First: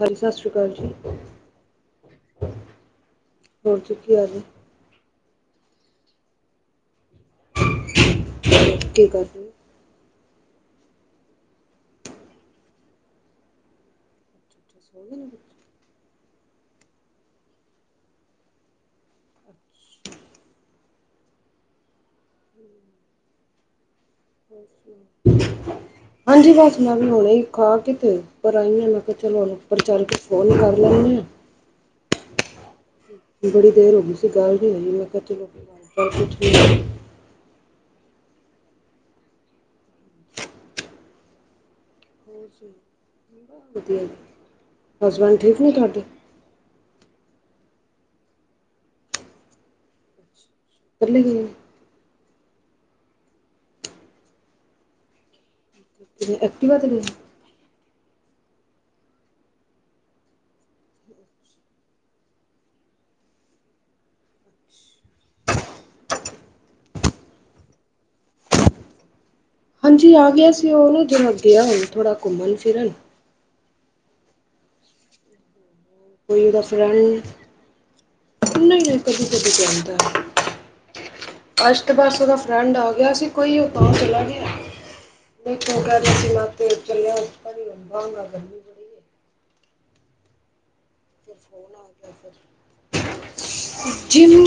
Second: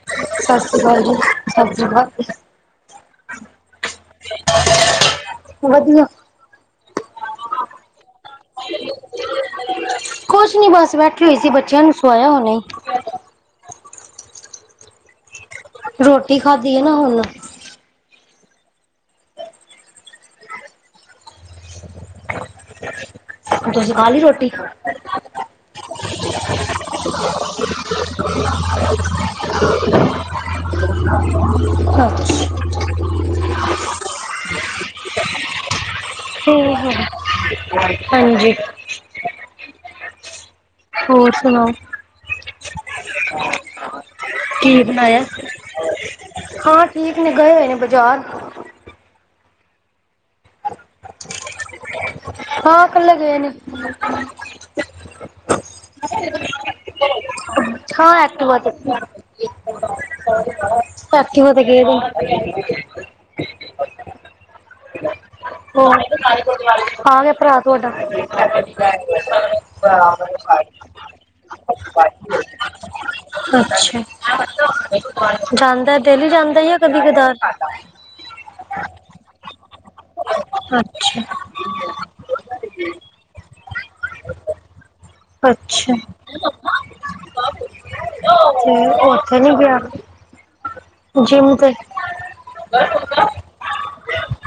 ਹਾਂਜੀ ਸਤਿ ਸ਼੍ਰੀ ਅਕਾਲ ਸਾਸਰੀਕਾਲ ਜੀ, ਸਾਸਰੀਕਾਲ ਜੀ ਹੋ ਚੁੱਕੀ ਅੱਜ ਵਧੀਆ ਠੀਕ ਆ ਜੀ ਕੁਛ ਨੀ ਬਸ ਬੈਠੀ ਹੋਈ ਸੀ, ਬੱਚਿਆਂ ਨੂੰ ਸਵਾਇਆ ਹੁਣੇ ਹੀ। [inaudible] ਰੋਟੀ ਖਾਧੀ ਹੈ ਨਾ ਹੁਣ [inaudible] ਤੁਸੀਂ ਖਾ ਲਈ ਰੋਟੀ ਹਾਂਜੀ ਬਸ ਮੈਂ ਵੀ ਹੁਣੇ ਖਾ ਕੇ ਤੇ ਉੱਪਰ ਆਈ ਹਾਂ। ਮੈਂ ਕਿਹਾ ਚਲ ਹੁਣ ਉੱਪਰ ਚੱਲ ਕੇ ਫੋਨ ਕਰ ਲੈਨੇ ਹਾਂ। [inaudible] ਬੜੀ ਦੇਰ ਹੋ ਗਈ ਸੀ ਗੱਲ ਨਹੀਂ ਹੋਈ ਮੈਂ ਕਿਹਾ ਚਲੋ ਚੱਲ ਪੁੱਛ ਲਈਏ ਹਾਂਜੀ ਹੋਰ ਸੁਣਾਓ ਕੀ ਬਣਾਇਆ ਹਸਬੈਂਡ ਠੀਕ ਨੇ ਤੁਹਾਡੇ ਹਾਂ ਠੀਕ ਨੇ ਗਏ ਹੋਏ ਨੇ ਬਜ਼ਾਰ ਕਰਲੇ ਗਈ ਹਾਂ ਇਕੱਲੇ ਗਏ ਨੀ ਐਕਟਟੀਵਾ ਆ ਤੇ ਹਾ ਐਕਟੀਵਾ ਤੇ ਐਕਟੀਵਾ ਤੇ ਗਏ [inaudible] ਆ ਗਿਆ ਭਰਾ ਤੁਹਾਡਾ [inaudible] ਅੱਛਾ ਹਾਂਜੀ ਆ ਗਿਆ ਸੀ ਉਹ ਨਾ ਜਰਾ ਗਿਆ ਹੁਣ ਥੋੜਾ ਘੁੰਮਣ ਫਿਰਨ [unintelligible] ਜਾਂਦੈ [unintelligible] ਲੀ ਕੋਈ ਜਾਂਦਾ ਉਹਦਾ ਜਾਂ ਕਦੀ ਫਰੈਂਡ ਕਧਾਰ [unintelligible] ਕਦੀ ਕਦੀ ਅੱਛਾ ਜਾਨਦੈ ਅਸ਼ਤ ਬਾਸ ਉਹਦਾ ਫਰੈਂਡ ਆ ਗਿਆ ਸੀ ਕੋਈ ਉਹ ਤਾਂ ਚਲਾ ਗਿਆ ਅੱਛਾ [inaudible] ਤੇ ਉੱਥੇ ਨੀ ਗਿਆ ਫਿਰ ਜਿੰਮ ਤੇ ਫੋਨ ਆ ਜਿਮ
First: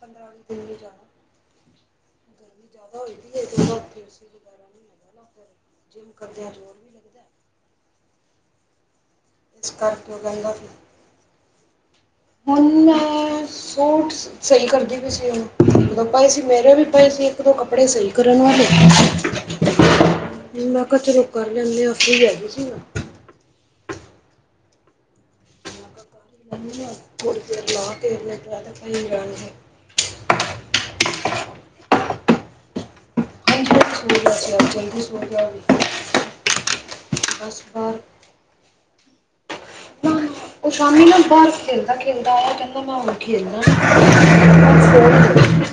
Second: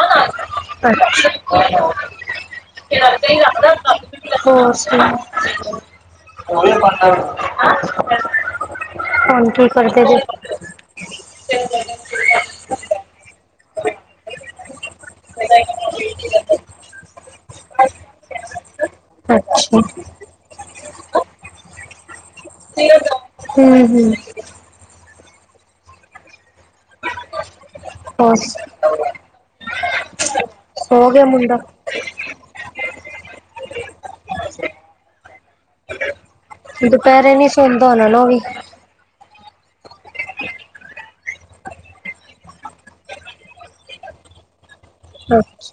ਪੰਦਰਾਂ ਵੀਹ ਦਿਨ [inaudible] [inaudible] ਨਹੀਂ ਜਾਣਾ ਗਰਮੀ ਜ਼ਿਆਦਾ ਹੋਈ ਦੀ ਹੈ ਤੇ ਬਾਅਦ ਫਿਰ ਸੀ ਵਗੈਰਾ ਨਹੀਂ ਹੈਗਾ ਨਾ ਫਿਰ ਜਿਮ ਕਰਦਿਆਂ ਜ਼ੋਰ ਵੀ ਲੱਗਦਾ ਹੁਣ ਕੀ ਇਸ ਕਰਦੇ ਕਰਕੇ ਜੈ ਉਹ ਕਹਿੰਦਾ ਫਿਰ ਹੁਣ ਮੈਂ ਸੂਟ ਸਹੀ ਕਰਦੀ ਪਈ ਸੀ, ਉਹ ਮਤ ਪਏ ਸੀ ਮੇਰੇ ਵੀ ਪਏ ਸੀ ਇੱਕ ਦੋ ਕੱਪੜੇ ਸਹੀ ਕਰਨ ਵਾਲੇ ਅੱਛਾ ਮੈਂ ਕਿਹਾ ਚਲੋ ਕਰ ਲੈਂਨੇ ਹਾਂ, ਫ੍ਰੀ ਹੈਗੀ ਸੀਗੀ ਨਾ [unintelligible] [unintelligible] ਸਹੋ ਗਿਆ ਮੁੰਡਾ ਦੁਪਹਿਰੇ ਨੀ [unintelligible] [unintelligible] ਨਾ ਨਾ [unintelligible] ਉਹ ਸ਼ਾਮੀ ਨਾ ਬਾਹਰ ਖੇਲਦਾ ਖੇਲਦਾ ਆਇਆ ਕਹਿੰਦਾ ਮੈਂ ਹੁਨ ਖੇਲਨਾ ਅਛ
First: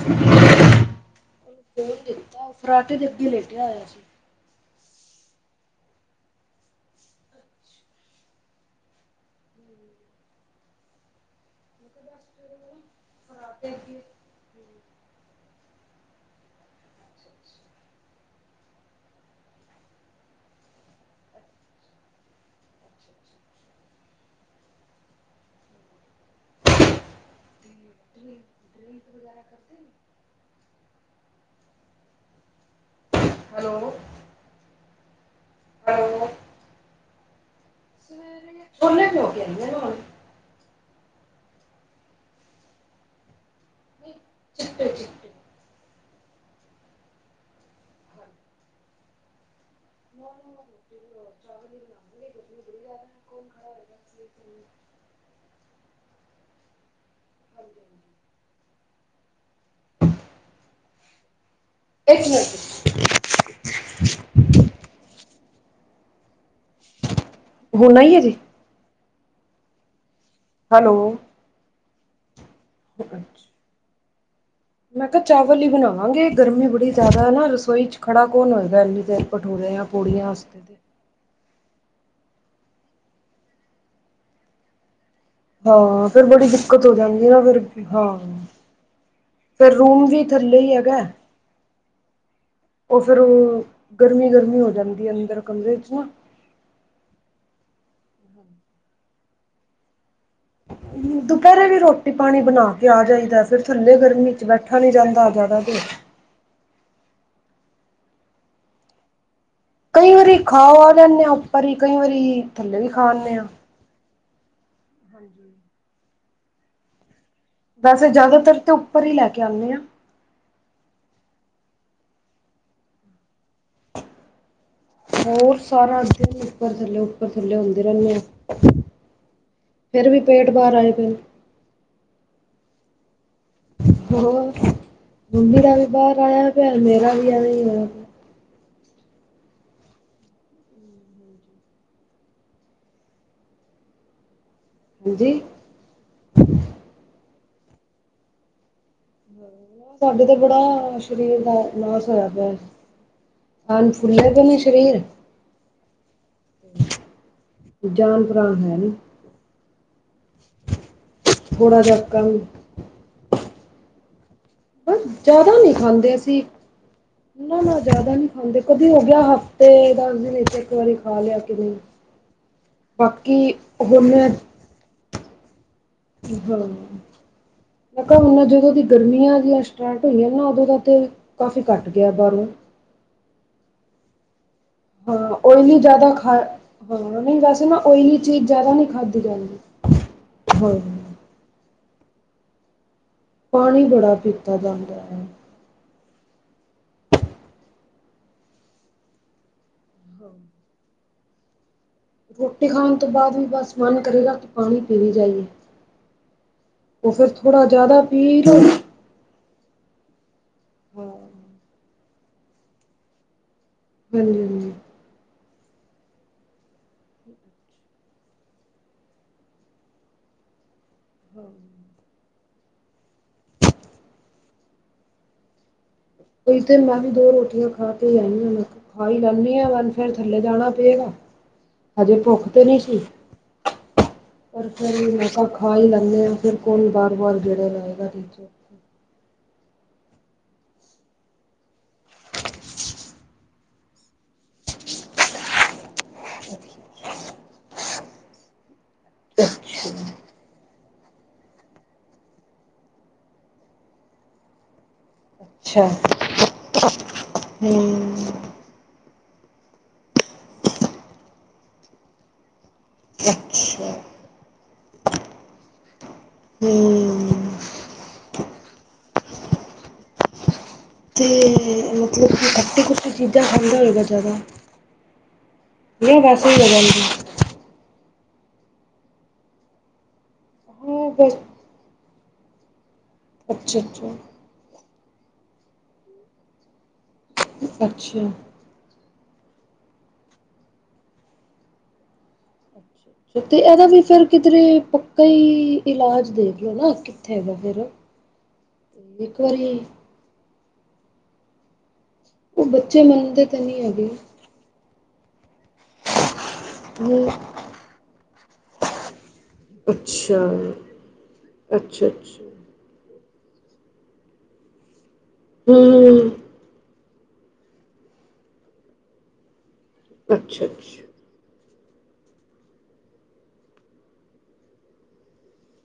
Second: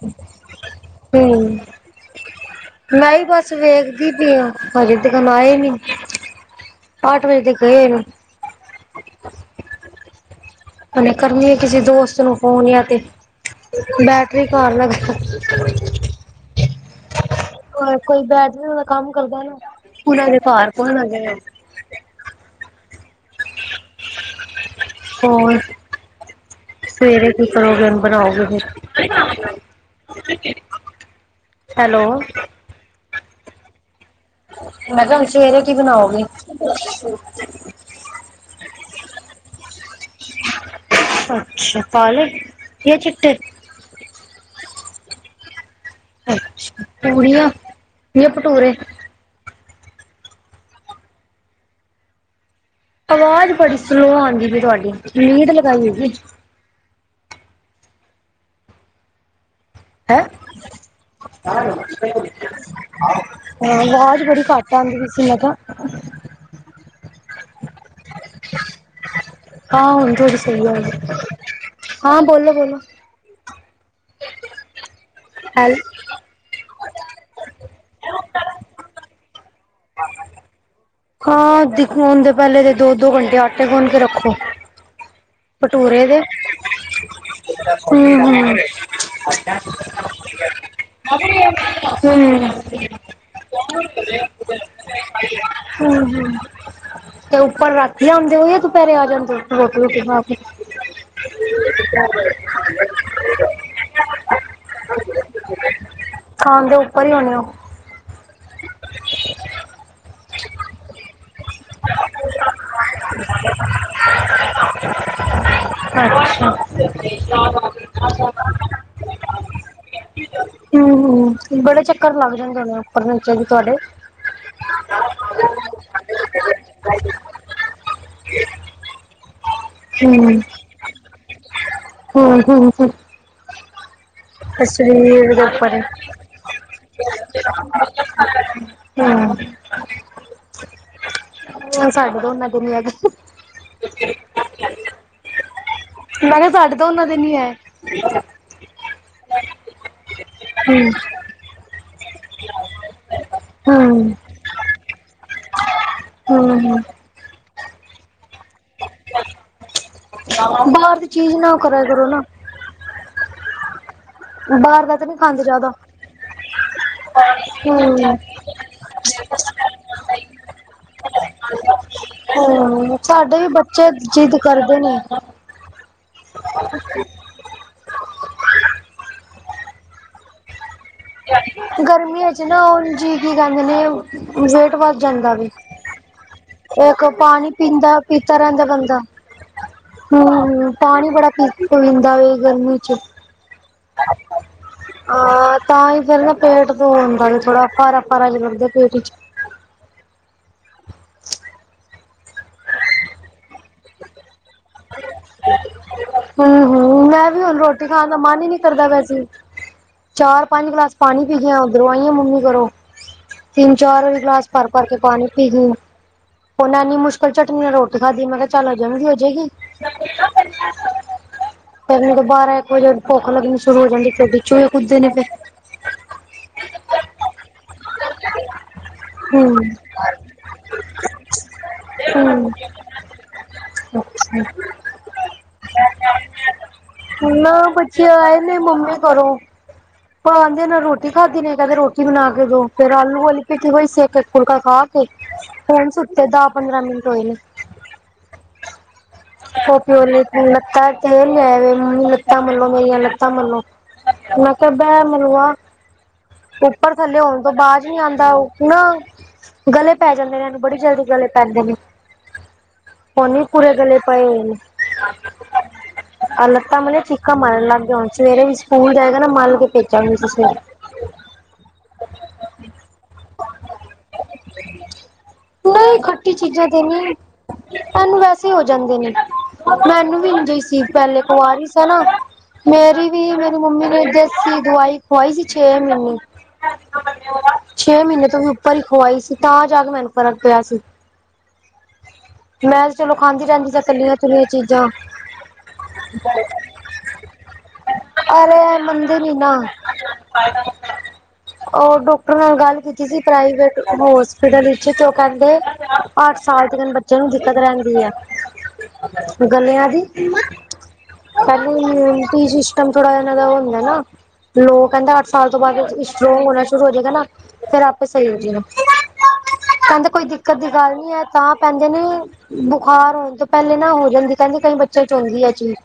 ਹਮ ਉਹਨੂੰ ਫੋਨ ਦਿੱਤਾ ਉਹ ਫਰਾਟੇ ਦੇ [unintelligible] ਅੱਗੇ ਬਸ ਲੇਟਿਆ ਹੋਇਆ ਸੀ ਵੇਖਦੀ ਹਜੇ ਤੇ ਕਾਨ ਆਏ ਨੀ ਅੱਠ ਵਜੇ ਦੇ ਗਏ ਨੇ ਹੁਨੇ ਕਰਨੀ ਆ ਕਿਸੇ ਦੋਸਤ ਨੂੰ ਫੋਨ ਯ ਤੇ ਫਰਾਟੇ ਅੱਗੇ ਬੈ [unintelligible] [unintelligible] ਹੋਰ ਸਵੇਰੇ ਕੀ ਕਰੋ ਗੇ ਬਨਾਓਗੇ ਫਿਰ [unintelligible] ਹੈਲੋ [unintelligible] ਹੈਲੋ ਮੈਂ ਕਿਹਾ ਹੁਨ ਸਵੇਰੇ ਕੀ ਬਨਾਓਗੇ ਹੈਲੋ ਹੁਨ [unintelligible] [unintelligible] ਅੱਛਾ ਕਾਲੇ ਯਾ ਚਿੱਟੇ [unintelligible] [unintelligible] ਅੱਛਾ ਪੂਰੀਆਂ ਯਾ ਭਟੂਰੇ [unintelligible] ਬੜੀ ਜ਼ਿਆਦਾ ਹੈ ਕੌਣ ਆਵਾਜ਼ ਖੜਾ ਬੜੀ ਸਲੋ ਹੋਏਗਾ ਆਉਂਦੀ ਪਈ ਇੱਕ ਤੁਹਾਡੀ ਲੀਡ ਲਗਾਈ ਏ ਕੀ [unintelligible] ਹੈਂ [unintelligible] [unintelligible] ਹਮ ਮਿੰਟ ਆਵਾਜ਼ ਬੜੀ ਘੱਟ ਆਂਦੀ ਪਈ ਸੀ ਮੈਂ ਕਯਾ ਹੋਨ [unintelligible] ਹਾਂ ਹੁਨ ਥੋਡੀ ਸਹੀ ਗਾਲ ਏ ਹੈਲੋ ਹਾਂ ਬੋਲੋ ਬੋਲੋ [unintelligible] ਮੈਂ ਕਾ ਚਾਵਲ ਹੀ ਹੈਲ ਬਨਾਵਾਂਗੇ ਗਰਮੀ ਬੜੀ ਜ਼ਿਆਦਾ ਨਾ ਰਸੋਈ ਚ ਖੜਾ ਕੌਣ ਹੋਏਗਾ ਇੰਨੀ ਦੇਰ ਭਠੂਰੇ ਯਾਂ ਪੂੜੀਆਂ ਆਸਤੇ ਹਾਂ ਦੇਖੋ ਹਦੇ ਪਹਿਲੇ ਦੋ ਦੋ ਘੰਟੇ ਆਟੇ ਗੁਨ ਕੇ ਰੱਖੋ ਭਟੂਰੇ ਹਾਂ ਦੇ ਫੇਰ ਬੜੀ ਦਿੱਕਤ ਹੋ ਜਾਂਦੀ ਨਾ ਫਿਰ ਹਾਂ ਹਮ ਹਮ ਫਿਰ ਰੂਮ ਵੀ ਥੱਲੇ ਹੀ ਹੈਗਾ ਹਮ ਹਮ [inaudible] ਉਹ ਫੇਰ ਗਰਮੀ ਗਰਮੀ ਹੋ ਜਾਂਦੀ ਏ ਅੰਦਰ ਕਮਰੇ ਚ ਨਾ ਹਮ ਤੇ ਉੱਪਰ ਰਾਤੀ ਆਂਦੇ ਹੋ ਯਾ ਦੁਪਹਿਰੇ ਆ ਜਾਂਦੇ ਹੋ ਰੋਟੀ ਰੁਟੀ ਬਨਾ ਕੇ ਦੁਪਹਿਰੇ ਵੀ ਰੋਟੀ ਪਾਨੀ ਬਨਾ ਕੇ ਆ ਜਾਈਦਾ ਫੇਰ ਥੱਲੇ ਗਰਮੀ ਚ ਬੈਠਾ ਨੀ ਜਾਂਦਾ ਜ਼ਆਦਾ ਦੇਰ ਖਾਣ ਦੇ ਉੱਪਰ ਹੀ ਹੋਣੇ ਹੋ [inaudible] ਕਈ ਵਾਰੀ ਖਵਾ ਦਿੰਦੇ ਹਾਂ ਉੱਪਰ ਵੀ ਕਈ ਵਾਰੀ ਥੱਲੇ ਵੀ। ਖਾ [inaudible] ਹਾਂਜੀ। ਅੱਛਾ ਵੈਸੇ ਜਿਆਦਾਤਰ ਤੇ ਉੱਪਰ ਹੀ ਲੈ ਕੇ ਆਉਂਦੀ ਹਾਂ। ਹੂੰ- ਹੂੰ ਬੜੇ ਚੱਕਰ ਲੱਗ ਜਾਂਦੇ ਨੇ ਉੱਪਰ ਨੀਚੇ ਤੁਹਾਡੇ ਹੋਰ ਸਾਰਾ ਦਿਨ ਉੱਪਰ ਥੱਲੇ ਉੱਪਰ ਥੱਲੇ ਹੁੰਦੇ ਰਹਿੰਦੇ ਆਂ। ਫਿਰ ਵੀ ਪੇਟ ਬਾਹਰ ਆਇਆ ਪਿਆ। ਹੋਰ ਤੋ ਉਪਰ ਹੋਰ ਹਾਂ ਸਰੀਰ ਦੇ ਮੰਮੀ ਉੱਪਰ ਦਾ ਏ। ਵੀ ਬਾਹਰ ਆਇਆ ਪਿਆ ਮੇਰਾ ਵੀ ਐਵੇਂ ਹੀ ਹੋਇਆ ਪਿਆ ਹੂੰ। ਉਹ ਸਾਡੇ ਦੋਨਾ ਦੁਨੀਆਂ ਦੀ ਹਾਂਜੀ। ਮੈਂ ਕਿਹਾ ਤੁਹਾਡੇ ਦੋਨਾ ਦੀ ਨੀ ਹੈ। ਉਹ ਸਾਡੇ ਤੇ ਹੂੰ ਬੜਾ ਸਰੀਰ ਦਾ ਲੋਸ ਹੋਇਆ ਪਿਆ, [unintelligible] ਹੂੰ ਫੁੱਲਿਆ ਕੋਈ ਨੀਂ ਸ਼ਰੀਰ ਹਾਂ, ਹਾਂ। ਜਾਨ ਭਰਾ [unintelligible] ਬਾਰ ਦੀ ਚੀਜ਼ ਨਾ ਥੋੜਾ ਕਰੇਯਾ ਜਿਹਾ ਕਰੋ ਨਾ। ਕੰਮ ਬਾਹਰ ਦਾ ਬਸ ਤਾਂ ਨਹੀਂ ਖਾਂਦੇ ਜਾਦਾ ਜ਼ਿਆਦਾ ਨੀ ਖਾਂਦੇ ਅਸੀਂ, ਨਾ- ਨਾ ਜਾਦਾ ਹੂੰ ਨੀ ਹਾਂ ਦੀ ਕਦੀ ਹੋ ਗਿਆ ਹਫ਼ਤੇ ਦਾ [unintelligible] ਖਾ ਲਿਆ ਤੁਹੀ? ਬਾਕੀ ਹੁਣ। ਬਨ [unintelligible] ਠੀ ਗਲ ਏ। ਮੈ ਕਾ ਹੁਨ, ਜਦੋਂ ਦੀ ਗਰਮੀਆਂ ਸ਼ੁਰੂ ਹੋਈਆਂ [unintelligible] ਨੇ ਨਾ, ਔਦੋਂ ਤੋ। ਗਰਮੀਆਂ ਚ ਨਾ ਔਜੀ ਕੀ ਕੈਂਦੇ ਨੇ। ਵੇਟ ਵੱਧ ਹਾਂ ਜਾਂਦਾ ਵੇ। ਓਇਲੀ ਜ਼ਿਆਦਾ ਖਾ ਹਾਂ ਇਕ ਨਹੀਂ ਪਾਣੀ ਵੈਸੇ ਨਾ ਪੀਦਾ- ਓਇਲੀ ਪੀਦਾ ਚੀਜ਼ ਰਹਿੰਦਾ ਜ਼ਿਆਦਾ ਨਹੀਂ ਬੰਦਾ, ਖਾਧੀ ਜਾਂਦੀ। ਹੂੰ ਹਾਂ। ਪਾਣੀ ਬੜਾ ਪੀ ਉਹ ਹੁੰਦਾ ਵੀ ਗਰਮੀ 'ਚ ਪਾਣੀ ਬੜਾ ਪੀਤਾ ਜਾਂਦਾ ਹੈ। ਹਾਂ ਤਾਂ ਹੀ ਫਿਰ ਨਾ ਪੇਟ ਤੋਂ ਹੁੰਦਾ ਥੋੜਾ ਭਾਰਾ- ਭਾਰਾ ਲ ਕਰਦੇ ਪੇਟ 'ਚ [inaudible] ਰੋਟੀ ਖਾਨ ਤੋ ਬਾਦ ਵੀ ਬਸ ਮਨ ਕਰੇਗਾ ਕੀ ਪਾਣੀ ਪੀਵੀ ਜਾਈਏ। ਹੂੰ- ਹੂੰ, ਉਹ ਫਿਰ ਮੈ ਵੀ ਹੁਣ ਥੋੜਾ ਰੋਟੀ ਜ਼ਿਆਦਾ ਖਾਣ ਦਾ ਮਨ ਪੀ ਹੀ ਨਹੀ ਲਓ ਕਰਦਾ, ਵੈਸੇ ਚਾਰ ਪੰਜ ਗਲਾਸ ਹਾਂ। ਪਾਣੀ ਪੀ ਕੇ ਆ ਹਾਂਜੀ ਉਧਰੋਂ, ਆਈਆਂ ਮੰਮੀ ਘਰੋ। ਤਿੰਨ- ਚਾਰ ਵਾਰੀ ਗਲਾਸ ਭਰ ਹਾਂਜੀ ਕਰਕੇ ਪਾਣੀ ਪੀ, ਉਹਨਾ ਇੰਨੀ ਮੁਸ਼ਕਿਲ ਚਟਨੀ ਨਾਲ ਰੋਟੀ ਖਾਧੀ ਮੈਂ ਕਿਹਾ ਚੱਲ ਹਜਮ ਵੀ ਹੋ ਜਾਏਗੀ। ਫਿਰ ਮਤਲਬ, ਬਾਰਾਂ ਇੱਕ ਵਜੇ ਭੁੱਖ ਲੱਗਣੀ ਸ਼ੁਰੂ ਹੋ ਜਾਂਦੀ, ਚੂਹੇ ਕੁੱਦਦੇ ਨੇ ਫੇਰ। ਕੋਈ ਤੇ, ਮੈ ਵੀ ਦੋ ਰੋਟੀਆਂ ਖਾ ਕੇ ਆਈਆਂ। ਆਈ ਜਾਂਦੀਆ ਵ, ਫੇਰ ਥੱਲੇ ਜਾਣਾ ਪਏਗਾ। ਹਜੇ ਭੁੱਖ ਤੇ ਹੂੰ ਨਹੀ ਸੀ, ਪਰ ਫਿਰ ਮ ਹੀ ਲੈਂਦੇ ਹਾਂ ਫਿਰ ਕੋਈ ਵਾਰ ਵਾਰ ਨਾ ਗੇੜੇ ਬੱਚੇ ਲਾਏਗਾ ਆਏ ਟੀਚਰ ਨੇ ਮੰਮੀ ਕਰੋ ਆਂਦੇ ਨੇ ਰੋਟੀ ਖਾਧੀ ਨੇ ਕਹਿੰਦੇ ਰੋਟੀ ਬਣਾ ਕੇ ਦੋ ਫੇਰ ਆਲੂ ਵਾਲੀ ਭਿੱਠੀ ਪਈ ਹੋਈ ਸੀ ਇੱਕ ਇੱਕ ਫੁਲਕਾ ਖਾ ਕੇ ਹੁਣ ਇਹ ਸੁੱਤਾ ਦੱਸ ਪੰਦਰਾਂ ਮਿੰਟ ਹੋਈਲੇ ਅੱਛਾ ਫਪੀ ਉਲੀ ਲੱਤਾਂ ਮਲੋ ਮੇਰੀਆਂ ਲੱਤਾਂ ਮਲੋ [unintelligible] ਅੱਛਾ ਉੱਪਰ ਥੱਲੇ ਹੋਨ ਤੋਂ ਬਾਜ਼ ਨੀ ਆਂਦਾ ਹੂੰ। ਨਾ ਗਲੇ ਪੈ ਜਾਂਦੇ ਨੇ ਏਹਨੂੰ ਬੜੀ ਜਲਦੀ ਗਲੇ ਪੈਂਦੇ ਨੇ [unintelligible] ਅ ਅੱਛਾ ਲੱਤਾ ਮਤੇ ਹਮ ਚੀਕਾ ਮਰਨ ਲੱਗ ਗਿਆ ਹੁਨ ਸਵੇਰੇ ਵੀ ਸਕੂਲ ਜਾਏਗਾ ਨਾ ਮਲ ਕੇ ਭੇਜਾ ਗੀ ਸਵੇਰੇ [unintelligible] ਤੇ ਮਤਲਬ ਕਿ ਖਟੀ ਖੁਟੀ ਚੀਜ਼ਾਂ ਖੰਦਾ ਹੋਏਗਾ ਜ਼ਿਆਦਾ [unintelligible] ਐਨੂੰ ਵੈਸੇ ਹੋ ਜਾਂਦੇ ਨੇ ਮੈਨੂੰ ਵੀ ਇਜੇ ਸੀ ਹਾਂ ਪਹਿਲੇ ਬਸ ਕੁਵਰੀ ਸ ਨਾ ਮੇਰੀ ਵੀ ਮੇਰੀ ਅੱਛਾ ਮੰਮੀ ਵ ਜ ਅੱਛਾ ਦਵਾਈ ਖਵਾਈ ਸੀ ਛੇ ਮਹੀਨੇ, ਛੇ ਮਹੀਨੇ ਅੱਛਾ ਤੋਂ ਵੀ ਇੱਕ ਵਾਰੀ ਖਵਾਈ ਸੀ, ਤਾਂ ਜਾ ਕੇ ਮੈਨੂੰ ਫਰਕ ਪਿਆ ਸੀ। ਮੈਂ ਚਲੋ ਖਾਂਦੀ ਰਹਿੰਦੀ ਸਾਂ ਇਹਦਾ ਵੀ ਤਲੀਆਂ ਫਿਰ ਤੁਲੀਆਂ ਕਿਧਰੇ ਚੀਜ਼ਾਂ ਪੱਕਾ ਹੀ ਇਲਾਜ ਦੇ ਦੇਖਲੋ ਨਾ। ਕਿਥੇ ਹੈਗਾ ਫੇਰ ਅਰੇ ਐ ਮੰਨਦੇ ਨੀ ਨਾ, ਉਹ ਡੋ ਆਉਦੇ ਨਾਲ ਉਹ ਗੱਲ ਬੱਚੇ ਕੀਤੀ ਸੀ ਮੰਨਦੇ ਤਾਂ ਪ੍ਰਾਈਵੇਟ ਨਹੀਂ ਹੈਗੇ ਹੋਸ। ਫਿਡਰ ਵਿੱਚ ਓ ਕੈਂਦੇ ਆਠ ਸਾਲ ਦੇ ਬੱਚਿਆਂ ਹਮ ਨੂੰ ਦਿੱਕਤ ਰੈਂਦੀ ਐ। ਗਲਿਆਂ ਦੀ ਅੱਛਾ ਪਹਿਲੀ ਅੱਛਾ ਅੱਛਾ [unintelligible] ਥੋੜ੍ਹਾ ਇਹਨਾਂ ਦਾ ਉਹ ਹੁੰਦਾ ਨਾ ਲੋਕ ਕਹਿੰਦੇ ਅੱਠ ਸਾਲ ਤੋਂ ਬਾਅਦ ਹਮ ਹੋਣਾ ਸ਼ੁਰੂ ਹੋ ਜਾਏਗਾ ਨਾ ਫੇਿਰ ਆਪੇ ਸਹੀ ਹੋ ਜਾਏ ਕਹਿੰਦਾ ਕੋਈ ਦਿੱਕਤ ਅੱਛਾ ਦੀ ਗੱਲ ਅੱਛਾ ਨਹੀਂ ਹੈ ਤਾਂ ਪਹਦਾ ਕ ਬੁਖਾਰ ਹੋਣ ਤੋਂ ਪਹਿਲੇ ਨਾ ਹੋ ਜਾਂਦੀ ਕਹਿੰਦੀ ਕਈ ਬੱਚਿਆਂ ਚ ਆਉਂਦੀ ਆ ਚੀਜ਼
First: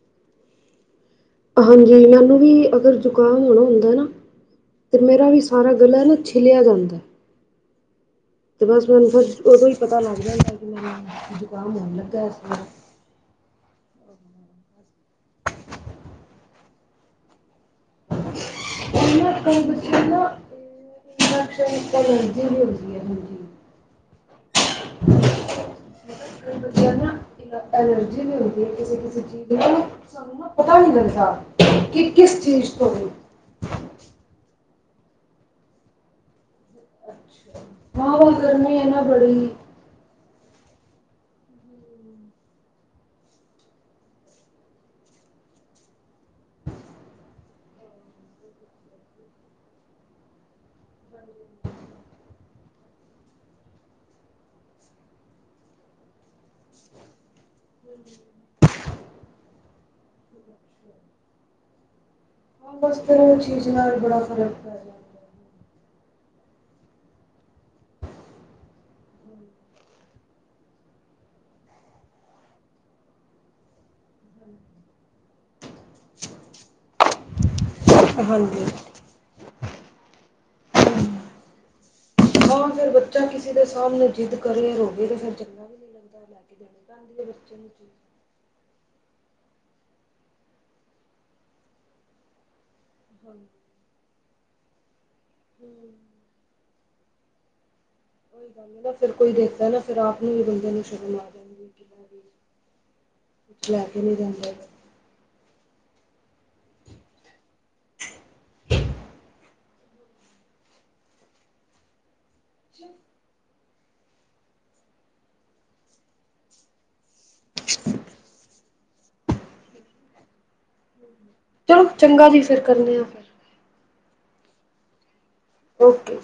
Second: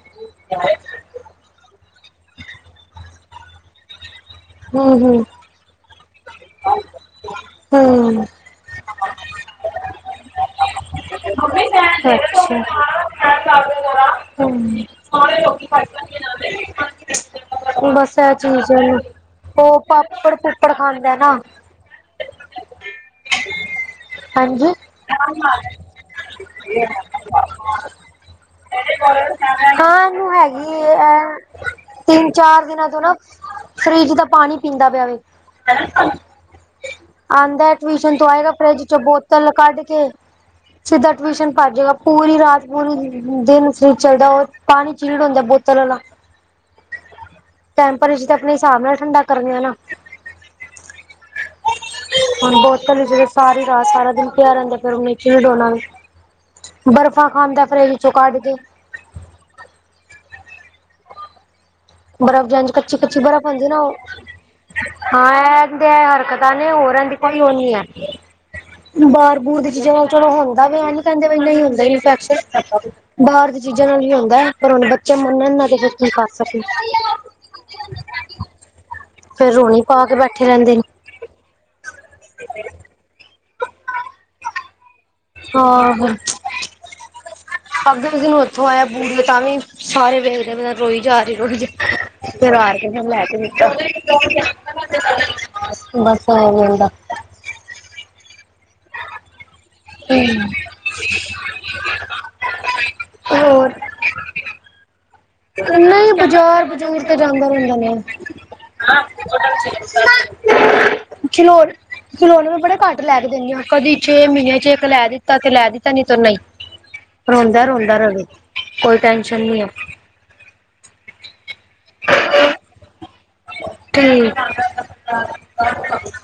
ਹਾਂਜੀ ਇਹ ਨੂੰ ਵੀ ਅਗਰ ਜੁਕਾਮ ਹੋਣਾ ਹੁੰਦਾ ਨਾ ਹੂੰ ਤੇ ਮੇਰਾ ਵੀ ਸਾਰਾ ਗਲਾ ਨਾ ਛਿੱਲਿਆ ਜਾਂਦਾ ਹਮ ਤੇ ਬਸ ਮੈਨੂੰ ਫ ਓਦੋਂ ਹੀ ਪਤਾ ਲੱਗ ਜਾਂਦਾ ਕਿ ਜ਼ੁਕਾਮ ਹੋਣ ਲੱਗਾ ਹਾਂ ਬਸ ਇਹ ਚੀਜ਼ ਹੈ ਨਾ ਕਈ ਉਹ ਬੱਚੇ ਨਾ ਪਾਪੜ ਪੁਪੜ ਖਾਂਦਾ ਨਾ ਇੰਫੈਕਸ਼ਨ ਐਲਰਜੀ ਵੀ ਹੁੰਦੀ ਹੈ ਹਾਂਜੀ। ਹਾਂਜੀ ਐਲਰਜੀ ਵੀ ਹੁੰਦੀ ਕਿਸੇ ਕਿਸੇ ਚੀਜ਼ ਇਹਨੂੰ ਸਾਨੂੰ ਨਾ ਪਤਾ ਹੈਗੀ ਨ ਲੱਗਦਾ ਕਿਸ ਚੀਜ਼ ਇਹਨਾਂ ਤੋਂ ਨਾ ਫਰਿਜ ਦਾ ਪਾਣੀ ਪੀਂਦਾ ਪਿਆ ਵੀ ਆਉਂਦਾ ਟਵਿਸ਼ਨ ਹਾਂ ਤੋਂ ਵਾ ਆਏਗਾ ਗਰਮੀ ਫਰਿਜ ਹੈ ਚ ਨਾ ਬੜੀ ਬੋਤਲ ਕੱਢ ਕੇ ਸਿੱਧਾ ਟਿਊਸ਼ਨ ਭਰਜੇਗਾ ਪੂਰੀ ਰਾਤ ਪੂਰੀ ਦਿਨ ਫ ਚੱਲਦਾ ਉਹ ਪਾਣੀ ਚੀ ਹੁੰਦਾ ਬੋਤਲ ਵਾਲ ਟੈਂਪਰੇਚਰ ਤੇ ਆਪਣੇ ਹਿਸਾਬ ਨਾਲ ਠੰਡਾ ਕਰ ਨਾ ਹਣ ਬਹੁ ਲੇ ਜ ਸਾਰੀ ਰਾਤ ਸਾਰਾ ਦਿਨ ਪਿਆ ਰਹਿੰ ਫਿਰ ਉਹਨੇ ਚਿਲਡ ਹੋਣਾ ਬਰਫ਼ਾਂ ਖਾਂਦਾ ਫਰਜ਼ੋਂ ਕੱਢ ਕੇ ਬਰਫ਼ ਖਾਣ ਚ ਹਾਂ ਕੱਚੀ ਬਸ ਫਿਰ ਕੱਚੀ ਉਹ ਬਰਫ਼ ਚੀਜ਼ ਹੁੰਦੀ ਨਾ ਨਾਲ ਬੜਾ ਫ਼ਰਕ ਪੈ ਉਹ ਹਾਂ ਇਹਦੇ ਹਰਕਤਾਂ ਨੇ ਹੋਰ ਰਹ ਦੀ ਕੋਈ ਉਹ ਨ ਹੈ ਬਾਰ ਬੂਰ ਦੀ ਚੀਜ਼ਾਂ ਨਾਲ ਚਲੋ ਹੁੰਦਾ ਵੀ ਨ ਕਹਿੰਦੇ ਨਹੀਂ ਹੁੰਦਾ ਇਫੈਕਸ਼ਨ ਬਾਹਰ ਦੀ ਚੀਜ਼ਾਂ ਨਾਲ ਵੀ ਹੁੰਦਾ ਹੈ ਪਰ ਹੁਣ ਬੱਚਾ ਮੰਨਣ ਨਾ ਕੀ ਕਰ ਸਕੇ ਜਾਂਦਾ। ਹਾਂਜੀ ਫੇਰ ਰੂਣੀ ਪਾ ਕੇ ਬੈਠੇ ਰਹਿੰਦੇ ਨੇ ਹਮ ਹਾਂ ਫੇਿਰ ਬੱਚਾ ਕਿਸੇ ਦੇ ਸਾਹਮਣੇ ਜਿੱਦ ਕਰ ਰਿ ਰੋਵੇ ਤੇ ਫਿਰ ਵੀ ਚੰਗਾ ਨਹੀਂ ਲੱਗਦਾ ਲੱ ਕੇ ਜਾਦੀ ਤਾਂ ਵੀ ਪਬਲਿਕ ਨੂੰ ਉਥੋਂ ਆਇਆ ਤਾਂ ਵੀ ਸਾਰੇ ਵੇਖਦੇ ਪ ਰੋਈ ਜਾ ਰਹੀ ਰੋਈ ਜਾ ਬਸ ਇਧਰ ਲੈ ਕੇ ਆ ਗਈ ਆ ਨਿੱਕੇ ਨੂੰ ਕੋਈ ਗੱਲ ਨ ਨਾ ਫ਼ਿਰ ਕੋਈ ਦੇਖਦਾ ਨਾ ਫਿਰ ਆਪ ਨੂੰ ਵੀ ਬੰਦਿਆਂ ਨੂੰ ਸ਼ਰਮ ਆ ਜਾਣਗੀ ਕੁਛ ਹੋਰ ਲੈ ਕੇ ਵੀ ਜਾਂਦੇ ਆ ਨਹੀਂ ਬਾਜ਼ਾਰ ਬਜ਼ੂਰ ਤੇ ਜਾਂਦਾ ਰਹਿੰਦਾ ਨੇ ਖਿਲੋੌਨ, ਖਿਲੋੌਨੇ ਬੜੇ ਘੱਟ ਲੈ ਕੇ ਦੇਨੀ ਆਂ, ਕਦੀ ਛੇ ਮਹੀਨਿਆਂ ਚ ਇੱਕ ਲੈ ਦਿੱਤਾ ਤੇ ਲੈ ਦਿੱਤਾ ਨੀ ਤੇ ਨਈ। ਰੋਂਦਾ, ਰੋਂਦਾ ਰਵੇ, ਕੋਈ ਟੈਨਸ਼ਨ ਨੀ ਐ। ਚਲੋ ਚੰਗਾ ਜੀ ਫੇਰ, ਕਰਨੀ ਆ ਫੇਰ। ਠੀ ਓਕੇ